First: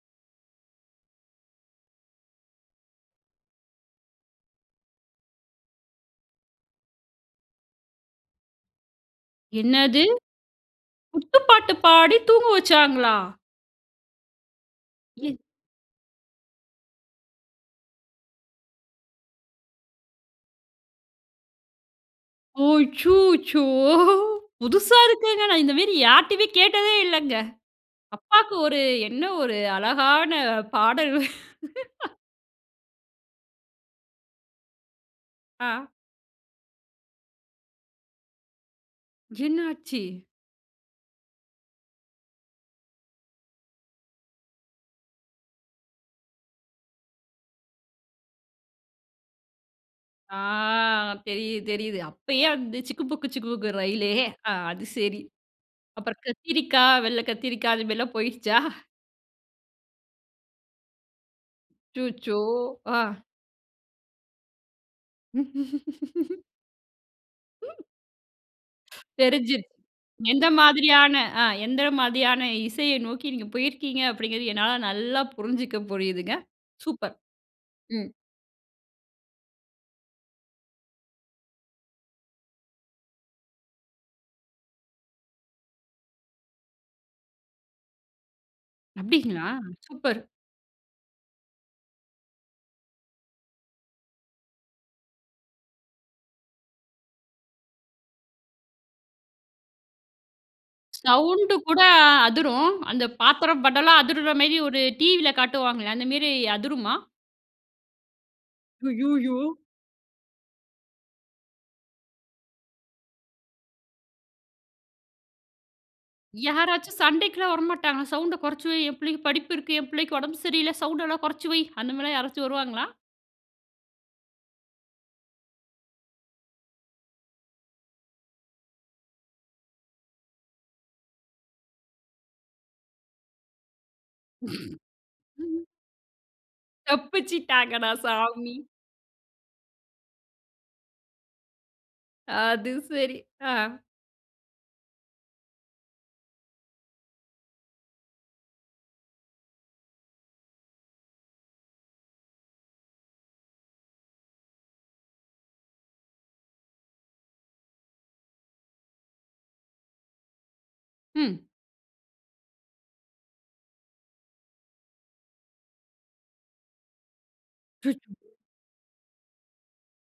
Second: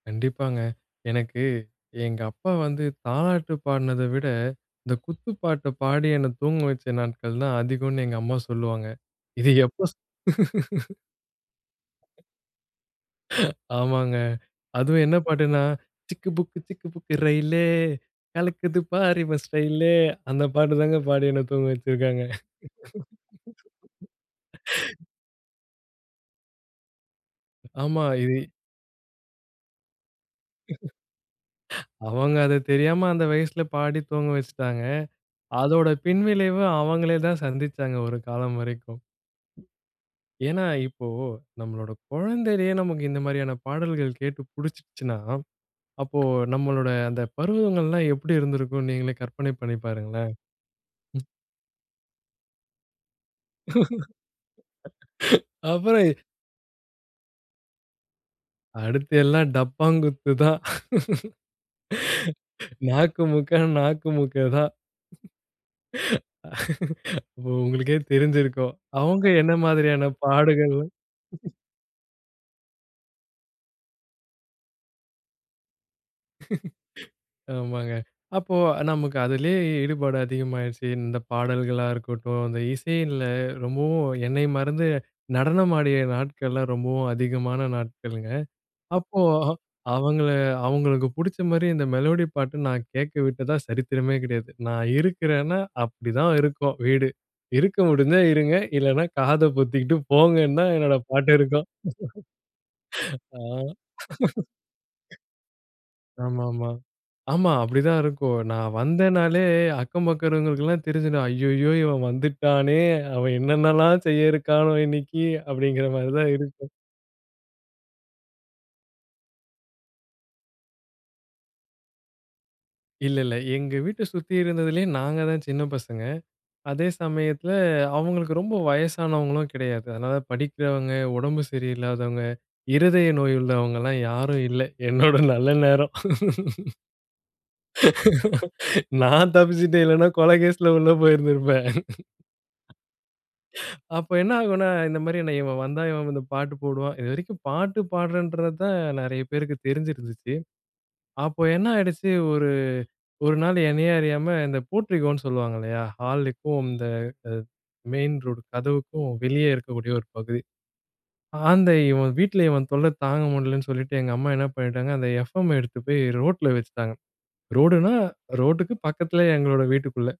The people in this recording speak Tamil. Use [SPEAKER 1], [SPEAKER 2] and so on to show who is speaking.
[SPEAKER 1] கண்டிப்பாங்க. எனக்கு எங்க அப்பா வந்து தாலாட்டு பாடுனத விட, இந்த குத்து பாட்ட பாடி என்ன தூங்க வைச்ச நாட்கள் தான் அதிகம்னு எங்க அம்மா சொல்லுவாங்க. இத எப்ப ஸ்
[SPEAKER 2] என்னது! குத்துப்பாட்டு பாடி தூங்க வச்சாங்களா?
[SPEAKER 1] ஆமாங்க. அதுவும் என்ன
[SPEAKER 2] எ
[SPEAKER 1] பாட்டுன்னா, சிக்கு புக்கு சிக்கு புக்கு ரெயிலே கலக்குது பார் இவ ஸ்டைலு, அந்த பாட்டு தாங்க பாடி என்ன தூங்க வைச்ச்சிருக்காங்க.
[SPEAKER 2] அச்சோச்சோ! புதுசா இருக்குங்க. நான் இந்த மாரி யார்கிட்டயுமே கேட்டதே இல்லங்க.
[SPEAKER 1] ஆமா. இது
[SPEAKER 2] அப்பாக்கு ஒரு என்ன ஒரு அழகான பாடல்!
[SPEAKER 1] அவங்க அது தெரியாம அந்த வயசுல பாடி தூங்க வஷ்ட்டாங்க. அதோட
[SPEAKER 2] ஆ.
[SPEAKER 1] பின்விளைவு அவங்களே தான் சந்திச்சாங்க, ஒரு காலம் வரைக்கும்.
[SPEAKER 2] என்னாச்சி?
[SPEAKER 1] ஏனா இப்போ நம்பளோட குழந்தையிலேயே நமக்கு இந்த மாதிரியான பாடல்கள் கேட்டு பிடிச்சிடுச்சின்னா, அப்போ நம்பளோட அந்த பருவங்கலாம் எப்படி இருந்திருக்கும்னு நீங்களே கற்பனை பண்ணி பாருங்களேன்.
[SPEAKER 2] ஆ.
[SPEAKER 1] ம்.
[SPEAKER 2] தெரியுது தெரியுது. அப்போயே அந்த சிக்கு புக்கு சிக்குபுக்கு ரயிலே, அது சேரி.
[SPEAKER 1] அப்புறம், எ
[SPEAKER 2] அப்புறம் கத்திரிக்காய் வெள்ளை கத்திரிக்கா அந்த மாதிரிலாம் போயிடுச்சா?
[SPEAKER 1] அடுத்து எல்லாம் டப்பாங்குத்து தான்.
[SPEAKER 2] அசூச்சோ! ஆ.
[SPEAKER 1] நாக்குமுக்க, நாக்கு மூக்கா தான். ஓ உங்களுக்கே தெரிஞ்சருக்கும். அவங்க என்ன
[SPEAKER 2] தெரிஞ்சு
[SPEAKER 1] மாதிரியான
[SPEAKER 2] எந்த
[SPEAKER 1] பாடுகள்
[SPEAKER 2] மாதிரியான ஆ எந்த மாதிரியான இசையை நோக்கி நீங்க போயிருக்கீங்க அப்படிங்கிறது என்னால நல்லா புரிஞ்சுக்க புரியுதுங்க. சூப்பர்.
[SPEAKER 1] ஆமாங்க.
[SPEAKER 2] ம்.
[SPEAKER 1] அப்போ அ நமக்கு அதிலேயே ஈடுபாடு அதிகமா ஆய்டுச்சி. இந்த பாடல்களா இருக்கட்டும், இந்த இசையில ரொம்பவும் என்னை மறந்து நடனம் ஆடிய நாட்கள்ளாம் ரொம்பவும் அதிகமான நாட்கள்ங்க. அப்போ,
[SPEAKER 2] அப்படிங்களா? சூப்பர்.
[SPEAKER 1] அவங்கள அவங்களுக்கு புடிச்ச மாதிரி இந்த மெலோடி பாட்டு நான் கேட்கவிட்டதா சரித்திரமே கிடையாது. நான் இருக்கிறேனா, அப்படி தான் இருக்கும் வீடு இருக்க முடிஞ்சா இருங்க. இல்லன்னா காத பொத்திகிட்டு போங்கன்னு தான் என்னோட பாட்டு
[SPEAKER 2] சவுண்ட்
[SPEAKER 1] இருக்கும்.
[SPEAKER 2] கூட அதிரும், அந்த
[SPEAKER 1] ஆ.
[SPEAKER 2] பாத்திரம் பட்டம்ல்லாம் அதிருற மாரி ஒரு டிவில காட்டுவாங்களே அந்த மெரி
[SPEAKER 1] ஆமா, ஆமா.
[SPEAKER 2] அதிருமா?
[SPEAKER 1] ஆமா அப்படித்தான் இருக்கும். நான்
[SPEAKER 2] ஐய்யய்யோ!
[SPEAKER 1] வந்தேனாலே அக்கம் பக்கம் இருக்கிறவங்களுக்குலாம் தெரிஞ்சுடும். ஐய்யயோ! இவன் வந்துட்டானே, அவன் என்னென்னல்லாம் செய்ய இருக்கானோ இன்னிக்கி! அப்படிங்கிற மாதிரி தான் இருக்கும்.
[SPEAKER 2] யாராச்சும் சண்டைக்குலாம் வரமாட்டாங்களா? சவுண்ட குறைச்சி வை என் பிள்ளைக்கு படிப்பு இருக்கு, என் பிள்ளைக்கு உடம்பு சரியில்ல சவுண்டெல்லாம் குறைச்சி வை! அந்த மாதிரிலாம் யாராச்சும் வருவாங்களா?
[SPEAKER 1] இல்ல இல்ல. எங்க வீட்ட சுத்தி இருந்ததிலேயே நாங்க தான் சின்ன பசங்க. அதே சமயத்தில அவங்களுக்கு ரொம்ப வயசானவங்களும் கிடையாது. அதனால படிக்கிறவங்க, உடம்பு சரியில்லாதவங்க, இருதய நோய் உள்ளவங்கல்லாம் யாரும் இல்ல, என்னோட நல்ல
[SPEAKER 2] ம்.
[SPEAKER 1] நேரம்.
[SPEAKER 2] தப்பிச்சிட்டாங்கடா சாமி!
[SPEAKER 1] நான் தப்பிச்சுட்டேன், இல்லன்னா கொல கேஸ்ல உள்ள போயிருந்துருப்பேன்.
[SPEAKER 2] அது சேரி, ஆ.
[SPEAKER 1] அப்ப என்ன ஆகும்னா, இந்த மாதிரி என்ன இவன் வந்தா இவன் வந்து பாட்டு போடுவான். இது வரைக்கும் பாட்டு பாடுறேன்றது தான் நிறைய பேருக்கு தெரிஞ்சிருந்துச்சு. அப்போ என்ன ஆயிடுச்சு, ஒரு ஒரு நாள் என்னையே அறியாம இந்த போட்ரிகோன்னு சொல்லுவாங்க இல்லையா? ஹாலுக்கும், இந்த மெயின் ரோட் கதவுக்கும் வெளியே இருக்கக்கூடிய ஒரு பகுதி.
[SPEAKER 2] ம்.
[SPEAKER 1] அந்த இவன் வீட்ல இவன் தொல்ல தாங்க முடியலனு சொல்லிட்டு எங்க அம்மா என்ன பண்ணிட்டாங்க, அந்த எஃப்எம் எடுத்து போய் ரோட்ல வைச்சிட்டாங்க. ரோடுனா
[SPEAKER 2] சுச்
[SPEAKER 1] ரோட்டுக்கு பக்கத்திலேயே எங்களோட வீட்டுக்குள்ள.